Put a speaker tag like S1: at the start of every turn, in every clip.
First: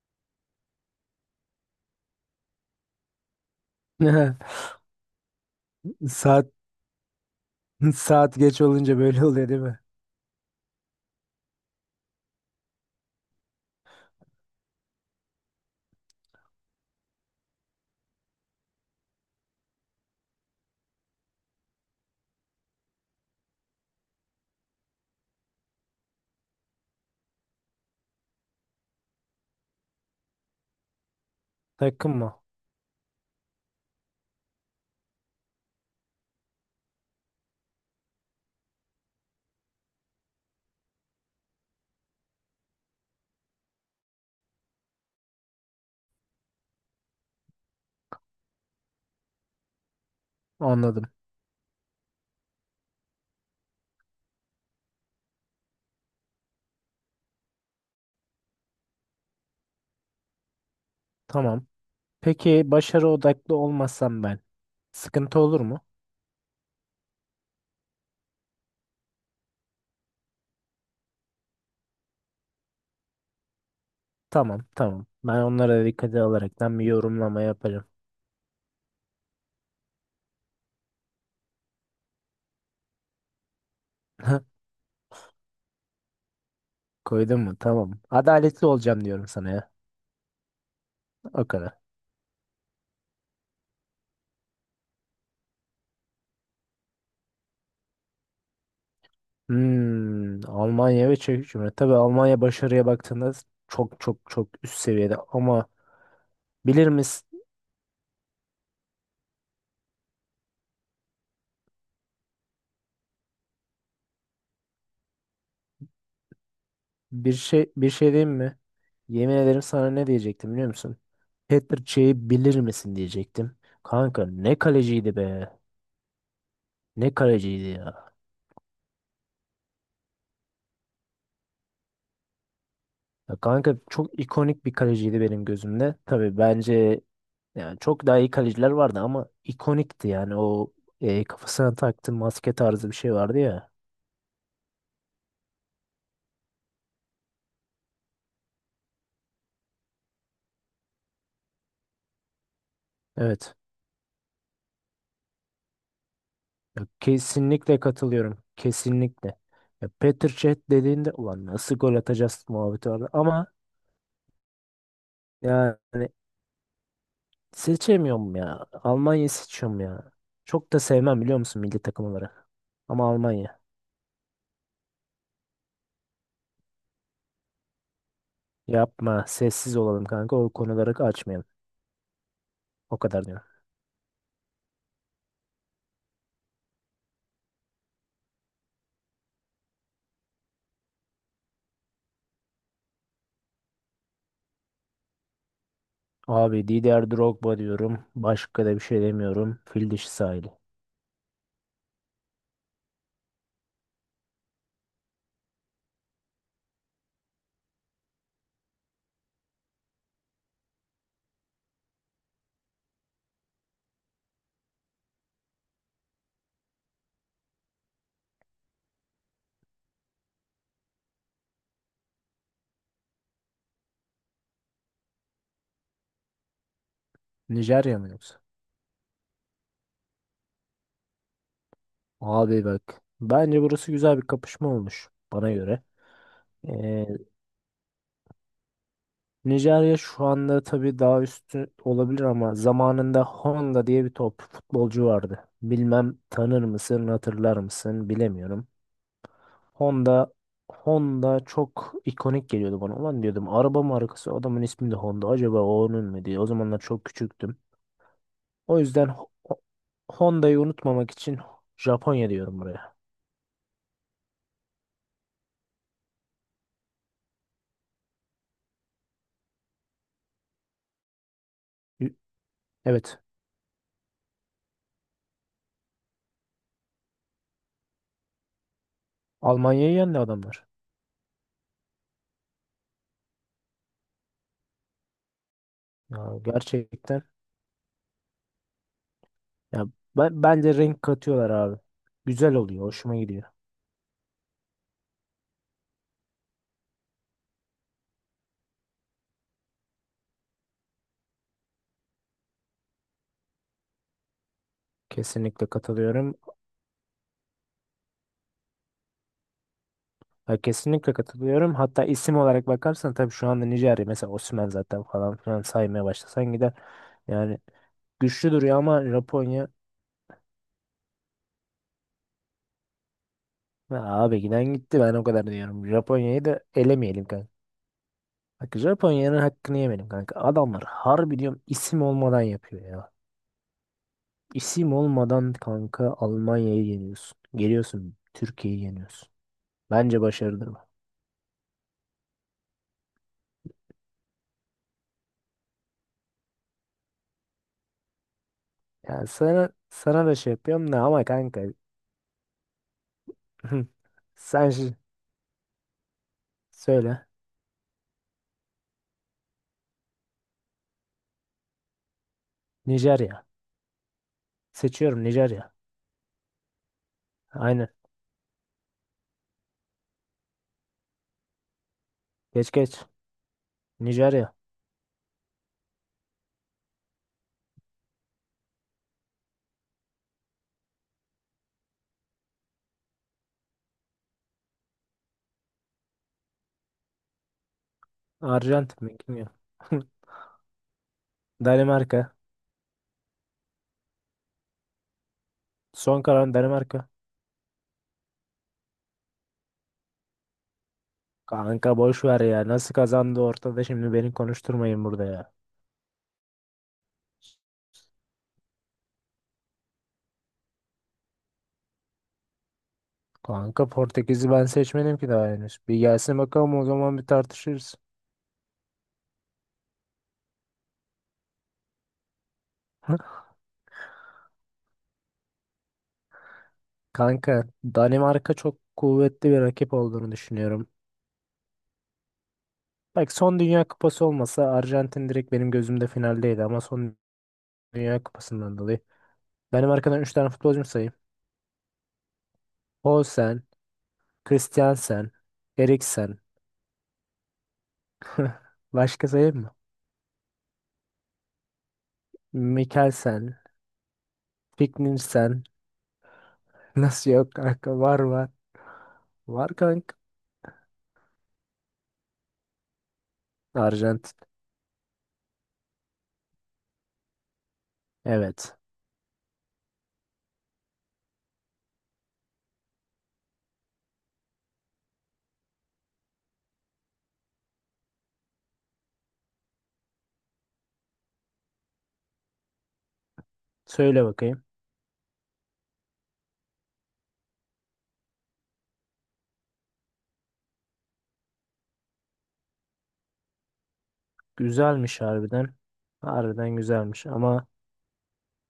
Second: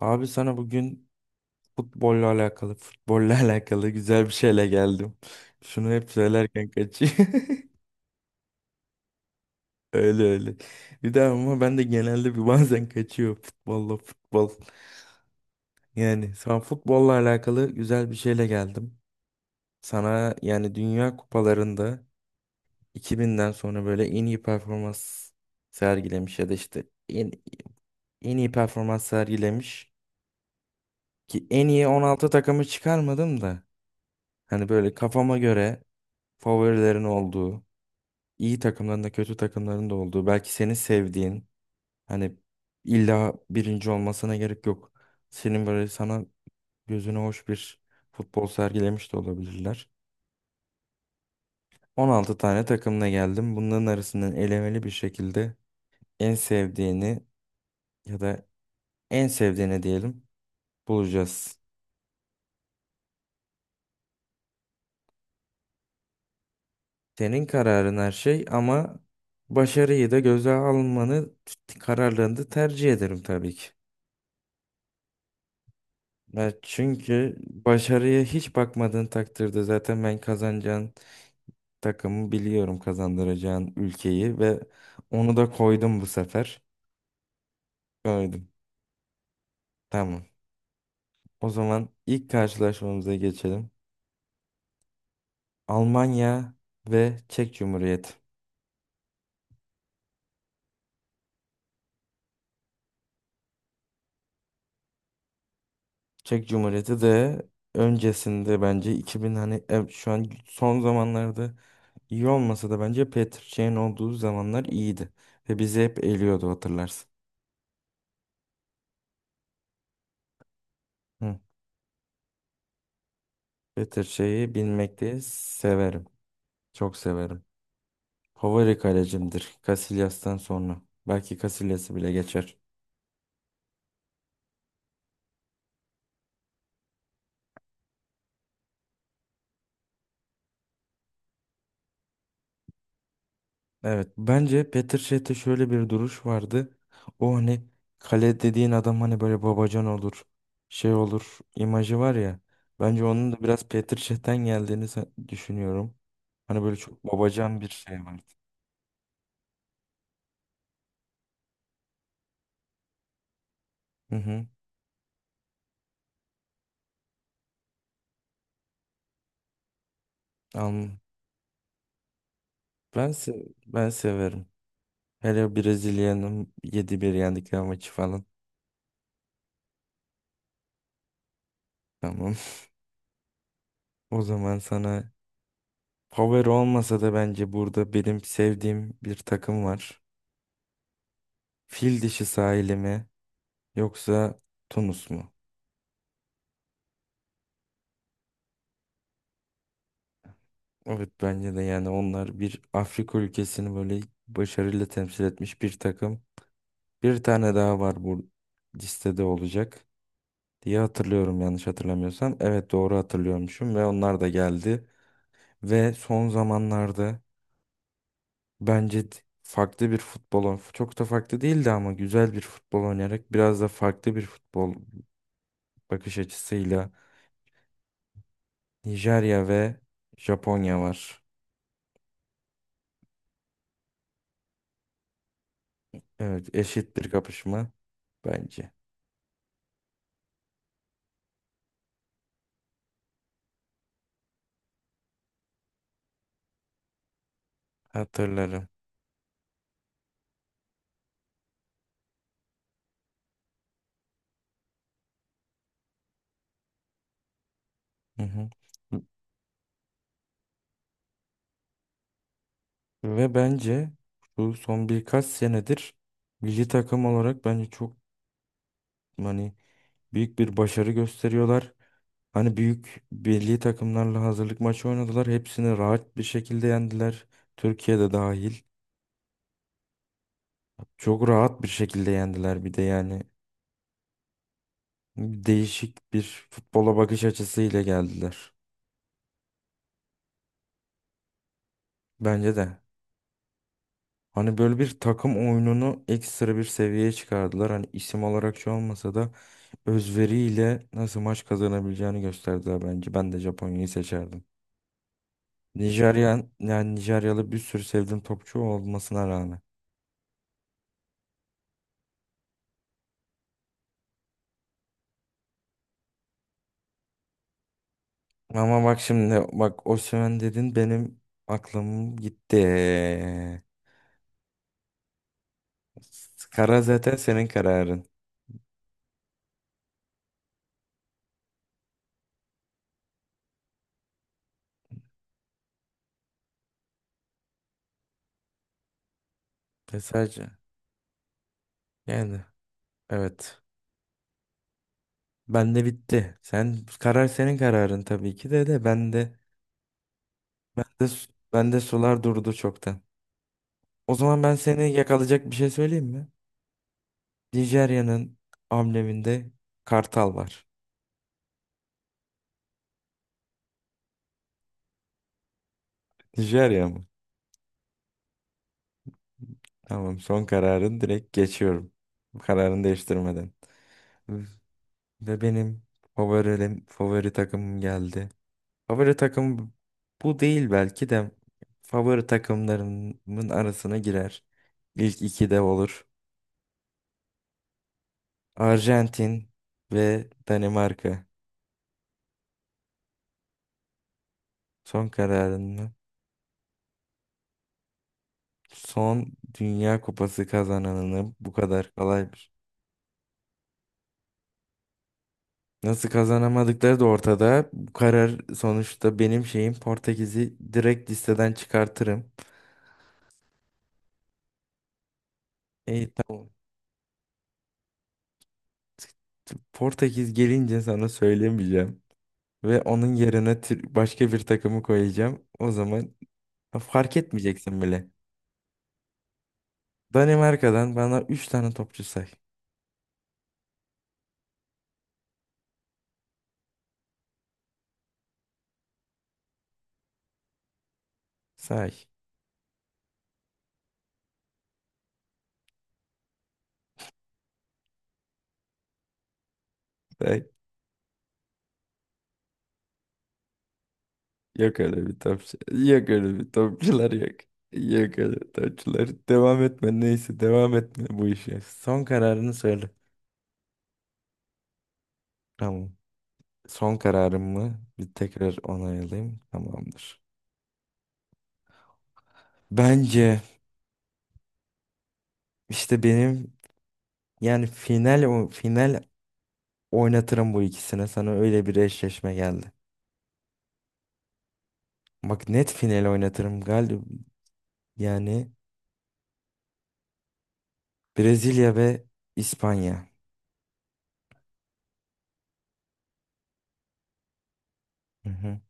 S1: Abi sana bugün futbolla alakalı güzel bir şeyle geldim. Şunu hep
S2: Saat
S1: söylerken kaçıyor.
S2: saat geç olunca böyle oluyor değil mi?
S1: Öyle öyle. Bir de ama ben de genelde bazen kaçıyor futbolla futbol. Yani sana futbolla alakalı güzel bir şeyle geldim. Sana yani Dünya Kupalarında 2000'den sonra böyle en iyi performans sergilemiş ya da işte en iyi performans sergilemiş. Ki en iyi
S2: Takım
S1: 16
S2: mı?
S1: takımı çıkarmadım da. Hani böyle kafama göre favorilerin olduğu, iyi takımların da kötü takımların da olduğu, belki senin sevdiğin, hani illa birinci olmasına gerek yok. Senin böyle sana gözüne hoş bir futbol sergilemiş de olabilirler.
S2: Anladım.
S1: 16 tane takımla geldim. Bunların arasından elemeli bir şekilde en sevdiğini ya da en sevdiğini diyelim bulacağız.
S2: Tamam. Peki başarı odaklı olmasam ben sıkıntı olur mu?
S1: Senin kararın her şey ama başarıyı da göze almanı kararlarını da tercih ederim tabii ki.
S2: Tamam, tamam. Ben onlara dikkate
S1: Ya
S2: alaraktan bir
S1: çünkü
S2: yorumlama yaparım.
S1: başarıya hiç bakmadığın takdirde zaten ben kazanacağın takımı biliyorum, kazandıracağın ülkeyi ve onu da koydum bu sefer.
S2: Koydun mu? Tamam.
S1: Koydum.
S2: Adaletli olacağım diyorum sana ya.
S1: Tamam.
S2: O
S1: O
S2: kadar.
S1: zaman ilk karşılaşmamıza geçelim. Almanya ve Çek Cumhuriyeti.
S2: Hmm, Almanya ve Çek Cumhuriyeti. Tabii Almanya başarıya baktığında çok çok çok üst seviyede ama
S1: Çek
S2: bilir
S1: Cumhuriyeti
S2: misin?
S1: de öncesinde bence 2000 hani şu an son zamanlarda iyi olmasa da bence Petr Çiğ'in olduğu zamanlar iyiydi. Ve bizi hep eliyordu, hatırlarsın.
S2: Bir şey diyeyim mi? Yemin ederim sana ne diyecektim biliyor musun? Petr Çey'i bilir misin diyecektim.
S1: Better
S2: Kanka
S1: şeyi
S2: ne kaleciydi
S1: bilmekteyi
S2: be.
S1: severim. Çok
S2: Ne
S1: severim.
S2: kaleciydi ya.
S1: Favori kalecimdir. Casillas'tan sonra. Belki Casillas'ı bile geçer.
S2: Ya kanka çok ikonik bir kaleciydi benim gözümde. Tabii bence yani çok daha iyi kaleciler vardı ama ikonikti yani o kafasına taktığı maske tarzı bir şey vardı ya.
S1: Evet. Bence Petr Cech'te şöyle bir duruş vardı. O hani kale dediğin adam hani böyle babacan olur. Şey olur, imajı var ya. Bence onun da
S2: Evet.
S1: biraz Petr Cech'ten geldiğini düşünüyorum. Hani böyle
S2: Ya
S1: çok babacan bir
S2: kesinlikle
S1: şey vardı.
S2: katılıyorum. Kesinlikle. Ya Petr Cech dediğinde ulan nasıl gol atacağız muhabbeti vardı ama
S1: Hı hı.
S2: yani seçemiyorum ya. Almanya'yı seçiyorum ya. Çok da
S1: Anladım.
S2: sevmem biliyor musun milli takım olarak. Ama
S1: Ben, se
S2: Almanya.
S1: ben severim. Hele Brezilya'nın 7-1 yendikleri maçı falan.
S2: Yapma. Sessiz olalım kanka. O konuları açmayalım.
S1: Tamam.
S2: O kadar diyorum.
S1: O zaman sana power olmasa da bence burada benim sevdiğim bir takım var. Fil dişi sahili mi yoksa Tunus mu?
S2: Abi Didier Drogba diyorum. Başka da bir şey demiyorum. Fil dişi sahili.
S1: Evet, bence de yani onlar bir Afrika ülkesini böyle başarıyla temsil etmiş bir takım. Bir tane daha var bu listede olacak diye hatırlıyorum, yanlış hatırlamıyorsam. Evet, doğru hatırlıyormuşum ve onlar da geldi. Ve son zamanlarda bence farklı bir futbol çok da farklı değildi ama güzel bir futbol oynayarak biraz da farklı bir futbol bakış açısıyla
S2: Nijerya mı yoksa?
S1: Nijerya ve Japonya var.
S2: Abi bak. Bence burası güzel bir kapışma olmuş. Bana göre.
S1: Evet, eşit
S2: Ee,
S1: bir kapışma bence.
S2: Nijerya şu anda tabii daha üstü olabilir ama zamanında Honda diye bir top futbolcu vardı. Bilmem tanır mısın, hatırlar mısın bilemiyorum.
S1: Hatırlarım.
S2: Honda Honda çok ikonik geliyordu bana. Ulan diyordum araba markası adamın ismi de Honda. Acaba o onun mu diye. O zamanlar çok küçüktüm.
S1: Hı hı.
S2: O yüzden Honda'yı unutmamak için Japonya diyorum buraya.
S1: Ve bence bu son birkaç senedir milli takım olarak bence çok hani büyük bir başarı gösteriyorlar.
S2: Y-
S1: Hani büyük
S2: Evet.
S1: milli takımlarla hazırlık maçı oynadılar. Hepsini rahat bir şekilde yendiler. Türkiye'de dahil.
S2: Almanya'yı yendi adamlar.
S1: Çok rahat bir şekilde yendiler bir de yani. Değişik
S2: Ya
S1: bir futbola
S2: gerçekten.
S1: bakış açısıyla geldiler.
S2: Ya ben, bence renk katıyorlar abi. Güzel
S1: Bence de.
S2: oluyor. Hoşuma gidiyor.
S1: Hani böyle bir takım oyununu ekstra bir seviyeye çıkardılar. Hani isim olarak şu olmasa da özveriyle nasıl maç kazanabileceğini gösterdiler bence. Ben de Japonya'yı seçerdim.
S2: Kesinlikle katılıyorum.
S1: Yani Nijeryalı bir sürü sevdiğim topçu olmasına rağmen.
S2: Ya kesinlikle katılıyorum. Hatta isim olarak bakarsan tabii şu anda Nijerya mesela Osimhen zaten falan filan saymaya başlasan gider. Yani güçlü duruyor
S1: Ama bak
S2: ama
S1: şimdi
S2: Japonya.
S1: bak Osimhen dedin, benim aklım gitti.
S2: Ya abi giden gitti ben o kadar diyorum. Japonya'yı da
S1: Kara zaten
S2: elemeyelim
S1: senin
S2: kanka.
S1: kararın.
S2: Bak Japonya'nın hakkını yemeyelim kanka. Adamlar harbi diyorum isim olmadan yapıyor ya. İsim olmadan kanka Almanya'yı yeniyorsun. Geliyorsun Türkiye'yi yeniyorsun. Bence
S1: Mesaj.
S2: başarıdır bu.
S1: Yani evet. Ben de bitti. Sen karar senin kararın tabii ki de ben
S2: Yani
S1: de
S2: sana da şey yapıyorum da
S1: de
S2: ama kanka
S1: ben de sular durdu çoktan. O zaman ben
S2: sen
S1: seni
S2: şi-
S1: yakalayacak bir şey söyleyeyim mi?
S2: söyle.
S1: Nijerya'nın ambleminde kartal var.
S2: Nijerya. Seçiyorum Nijerya.
S1: Nijerya mı?
S2: Aynen.
S1: Tamam, son kararın, direkt geçiyorum. Bu
S2: Geç
S1: kararını
S2: geç.
S1: değiştirmeden.
S2: Nijerya.
S1: Ve benim favori takımım geldi. Favori takım bu değil, belki de favori takımlarımın arasına girer. İlk iki de olur.
S2: Arjantin mi? Kim ya?
S1: Arjantin ve Danimarka.
S2: Danimarka.
S1: Son kararın mı?
S2: Son kalan Danimarka.
S1: Son Dünya Kupası kazananını bu kadar
S2: Kanka boş ver
S1: kolaymış.
S2: ya. Nasıl kazandı ortada şimdi beni konuşturmayın burada ya.
S1: Nasıl kazanamadıkları da ortada. Bu karar sonuçta benim şeyim, Portekiz'i direkt listeden çıkartırım.
S2: Kanka Portekiz'i ben seçmedim ki daha henüz. Bir
S1: İyi,
S2: gelsin
S1: tamam.
S2: bakalım o zaman bir tartışırız.
S1: Portekiz gelince sana söylemeyeceğim. Ve onun yerine başka bir takımı koyacağım. O zaman fark
S2: Kanka
S1: etmeyeceksin bile.
S2: Danimarka çok kuvvetli bir rakip olduğunu düşünüyorum.
S1: Danimarka'dan bana 3 tane topçu say.
S2: Bak son Dünya Kupası olmasa Arjantin direkt benim gözümde finaldeydi ama son Dünya Kupası'ndan dolayı. Danimarka'dan 3 tane futbolcum sayayım.
S1: Say.
S2: Poulsen, Christiansen, Eriksen. Başka sayayım mı?
S1: Say.
S2: Mikkelsen,
S1: Yok öyle bir topçu.
S2: Fiknirsen,
S1: Yok öyle bir topçular
S2: nasıl
S1: yok.
S2: yok kanka?
S1: Yok
S2: Var var.
S1: öyle topçular. Devam
S2: Var
S1: etme,
S2: kanka.
S1: neyse devam etme bu işe. Son kararını söyle.
S2: Arjantin.
S1: Tamam. Son kararım mı? Bir tekrar
S2: Evet.
S1: onaylayayım. Tamamdır. Bence işte benim yani final final oynatırım bu ikisine. Sana öyle bir eşleşme geldi.
S2: Söyle bakayım.
S1: Bak net final oynatırım galiba. Yani Brezilya ve İspanya.
S2: Güzelmiş harbiden. Harbiden güzelmiş ama
S1: Hı hı.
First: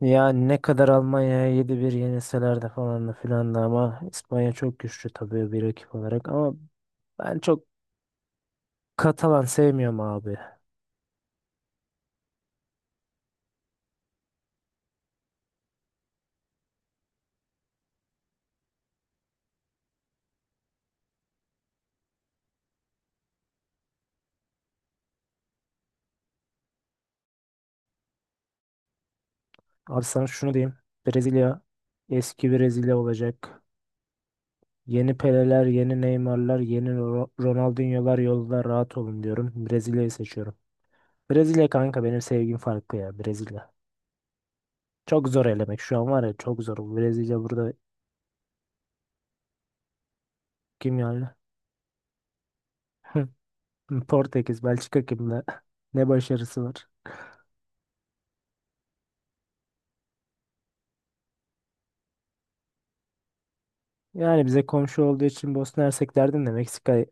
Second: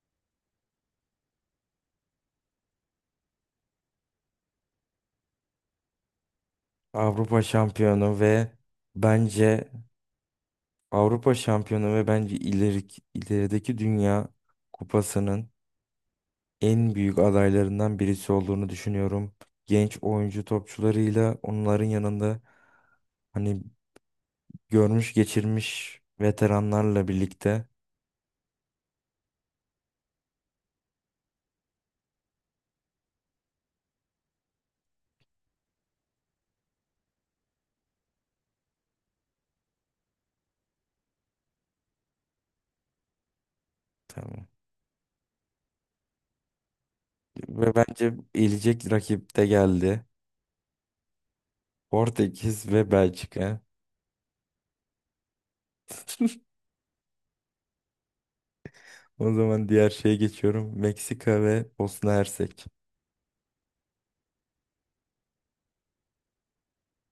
S2: ya ne kadar Almanya'ya 7-1 yenilseler de falan da filan da ama İspanya çok güçlü tabii bir rakip olarak ama ben
S1: Avrupa
S2: çok
S1: şampiyonu ve
S2: Katalan
S1: bence
S2: sevmiyorum abi.
S1: Avrupa şampiyonu ve bence ilerideki Dünya Kupası'nın en büyük adaylarından birisi olduğunu düşünüyorum. Genç oyuncu topçularıyla onların yanında hani görmüş geçirmiş veteranlarla birlikte.
S2: Abi sana şunu diyeyim. Brezilya eski Brezilya olacak. Yeni Peleler, yeni Neymar'lar, yeni Ronaldinho'lar yolda rahat olun diyorum. Brezilya'yı seçiyorum. Brezilya kanka benim sevgim farklı ya Brezilya.
S1: Tamam.
S2: Çok zor elemek şu an var ya çok zor. Brezilya burada
S1: Ve bence elecek rakip de geldi.
S2: kim yani?
S1: Portekiz ve Belçika.
S2: Portekiz, Belçika kimle? Ne başarısı var?
S1: O zaman diğer şeye geçiyorum. Meksika ve Bosna Hersek.
S2: Yani bize komşu olduğu için Bosna Hersek derdim de Meksika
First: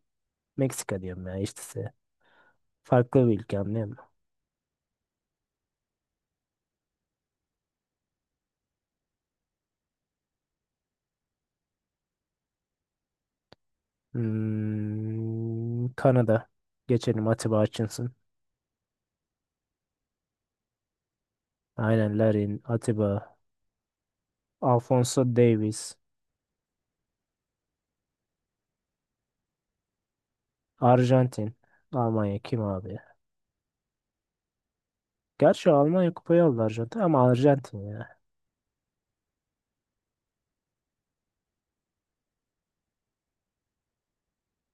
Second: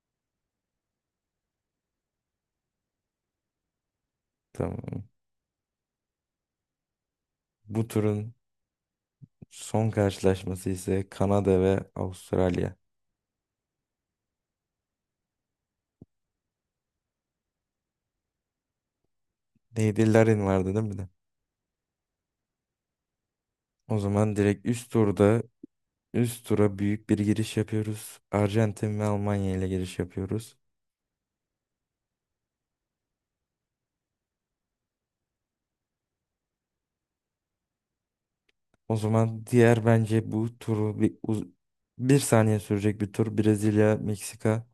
S2: Meksika diyorum ya işte size. Farklı bir ülke anlıyor musun?
S1: Tamam. Bu turun son karşılaşması ise Kanada ve Avustralya.
S2: Hmm, Kanada. Geçelim Atiba Hutchinson.
S1: Neydi? Larin vardı değil mi de?
S2: Aynen Larin, Atiba,
S1: O zaman direkt
S2: Alfonso Davies,
S1: üst tura büyük bir giriş yapıyoruz. Arjantin ve Almanya ile giriş yapıyoruz.
S2: Arjantin. Almanya kim abi? Gerçi Almanya kupayı aldı Arjantin ama Arjantin ya.
S1: O zaman diğer bence bu turu bir saniye sürecek bir tur. Brezilya, Meksika.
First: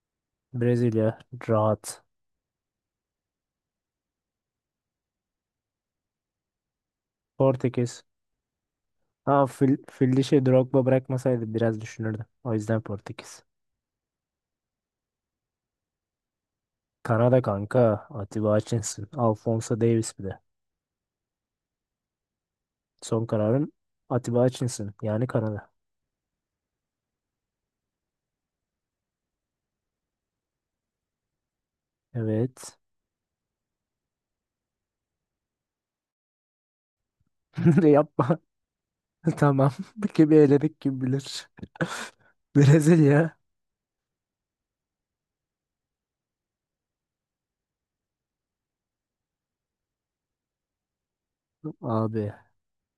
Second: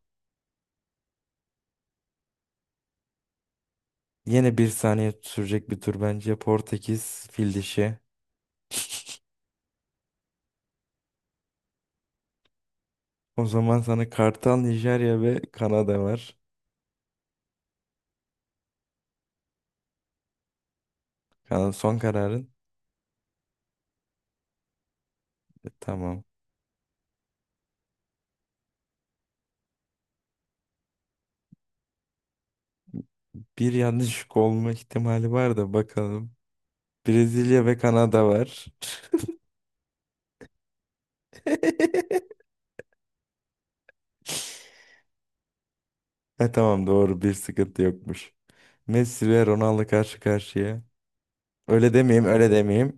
S2: Brezilya rahat.
S1: Yine bir saniye sürecek bir tur bence. Portekiz, fil dişi.
S2: Portekiz. Ha Fildişi Drogba bırakmasaydı biraz düşünürdüm. O yüzden Portekiz.
S1: O zaman sana Kartal, Nijerya ve Kanada var.
S2: Kanada kanka. Atiba Hutchinson. Alphonso Davies bir de.
S1: Kanada son kararın.
S2: Son kararım Atiba Hutchinson. Yani
S1: E,
S2: Kanada.
S1: tamam.
S2: Evet.
S1: Bir yanlışlık olma ihtimali var da bakalım. Brezilya ve Kanada
S2: Yapma.
S1: var.
S2: Tamam. Kimi eledik kim bilir. Brezilya.
S1: E tamam, doğru, bir sıkıntı yokmuş. Messi ve Ronaldo karşı karşıya. Öyle demeyeyim,
S2: Abi.
S1: öyle demeyeyim.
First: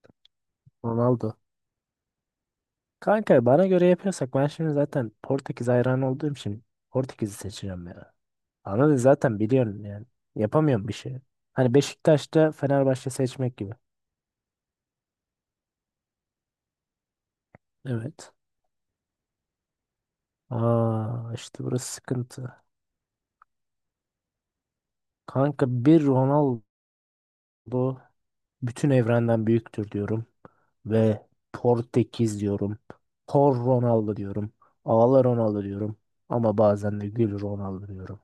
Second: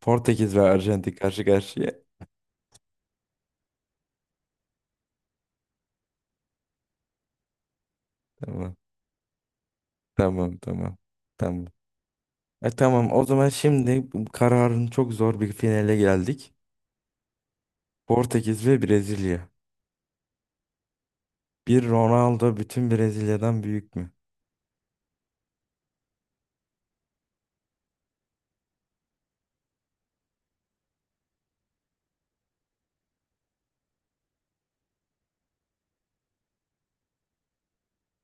S1: Portekiz ve Arjantin
S2: Ronaldo.
S1: karşı karşıya.
S2: Kanka bana göre yapıyorsak ben şimdi zaten Portekiz hayranı olduğum için Portekiz'i seçeceğim ya.
S1: Tamam,
S2: Ama zaten biliyorum yani.
S1: tamam,
S2: Yapamıyorum bir
S1: tamam.
S2: şey.
S1: Tamam.
S2: Hani Beşiktaş'ta
S1: E
S2: Fenerbahçe
S1: tamam, o zaman
S2: seçmek gibi.
S1: şimdi bu kararın, çok zor bir finale geldik.
S2: Evet.
S1: Portekiz ve Brezilya.
S2: Aa işte
S1: Bir
S2: burası
S1: Ronaldo
S2: sıkıntı.
S1: bütün Brezilya'dan büyük mü?
S2: Kanka bir Ronaldo bütün evrenden büyüktür diyorum. Ve Portekiz diyorum. Por Ronaldo diyorum. Ağla Ronaldo diyorum. Ama bazen de gül Ronaldo diyorum.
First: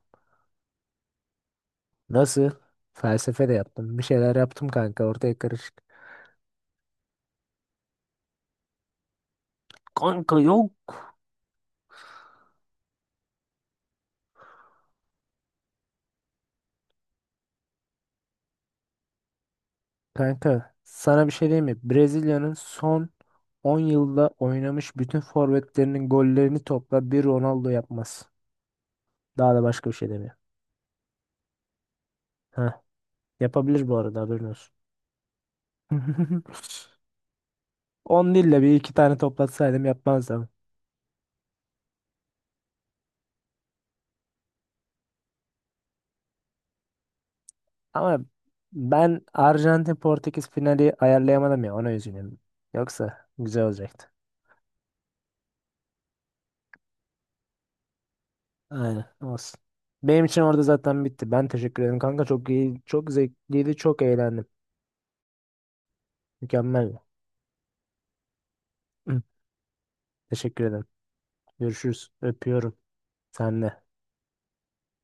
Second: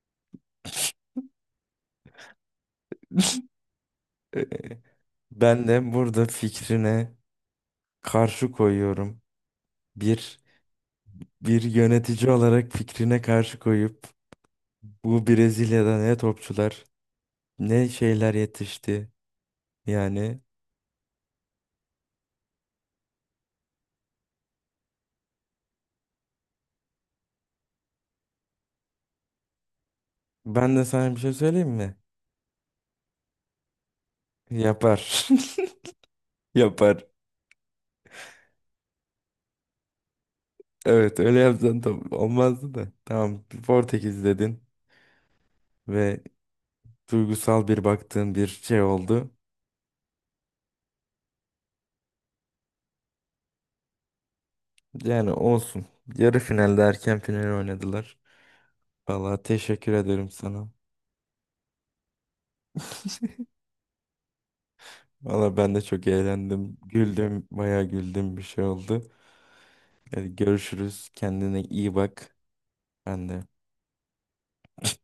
S2: Nasıl? Felsefe de yaptım. Bir şeyler yaptım kanka. Ortaya
S1: Ben
S2: karışık.
S1: de burada fikrine karşı koyuyorum.
S2: Kanka
S1: Bir
S2: yok.
S1: bir yönetici olarak fikrine karşı koyup bu Brezilya'da ne topçular ne şeyler yetişti. Yani
S2: Kanka sana bir şey diyeyim mi? Brezilya'nın son 10 yılda oynamış bütün forvetlerinin gollerini topla bir Ronaldo yapmaz. Daha da başka bir şey demiyor.
S1: ben de sana bir şey söyleyeyim mi?
S2: Heh, yapabilir bu arada haberin olsun.
S1: Yapar. Yapar.
S2: 10 değil de bir iki tane toplatsaydım yapmazdım.
S1: Evet, öyle yapsan tam olmazdı da. Tamam, Portekiz dedin ve duygusal bir
S2: Ama
S1: baktığın bir şey
S2: ben
S1: oldu.
S2: Arjantin Portekiz finali ayarlayamadım ya ona üzülüyorum. Yoksa güzel olacaktı.
S1: Yani olsun. Yarı finalde erken final oynadılar.
S2: Aynen
S1: Vallahi
S2: olsun.
S1: teşekkür
S2: Benim
S1: ederim
S2: için orada
S1: sana.
S2: zaten bitti. Ben teşekkür ederim kanka. Çok iyi, çok zevkliydi, çok eğlendim.
S1: Valla ben de çok eğlendim.
S2: Mükemmel.
S1: Güldüm, bayağı güldüm, bir şey oldu. Hadi
S2: Teşekkür ederim.
S1: görüşürüz. Kendine iyi
S2: Görüşürüz.
S1: bak.
S2: Öpüyorum.
S1: Ben de.
S2: Sen de.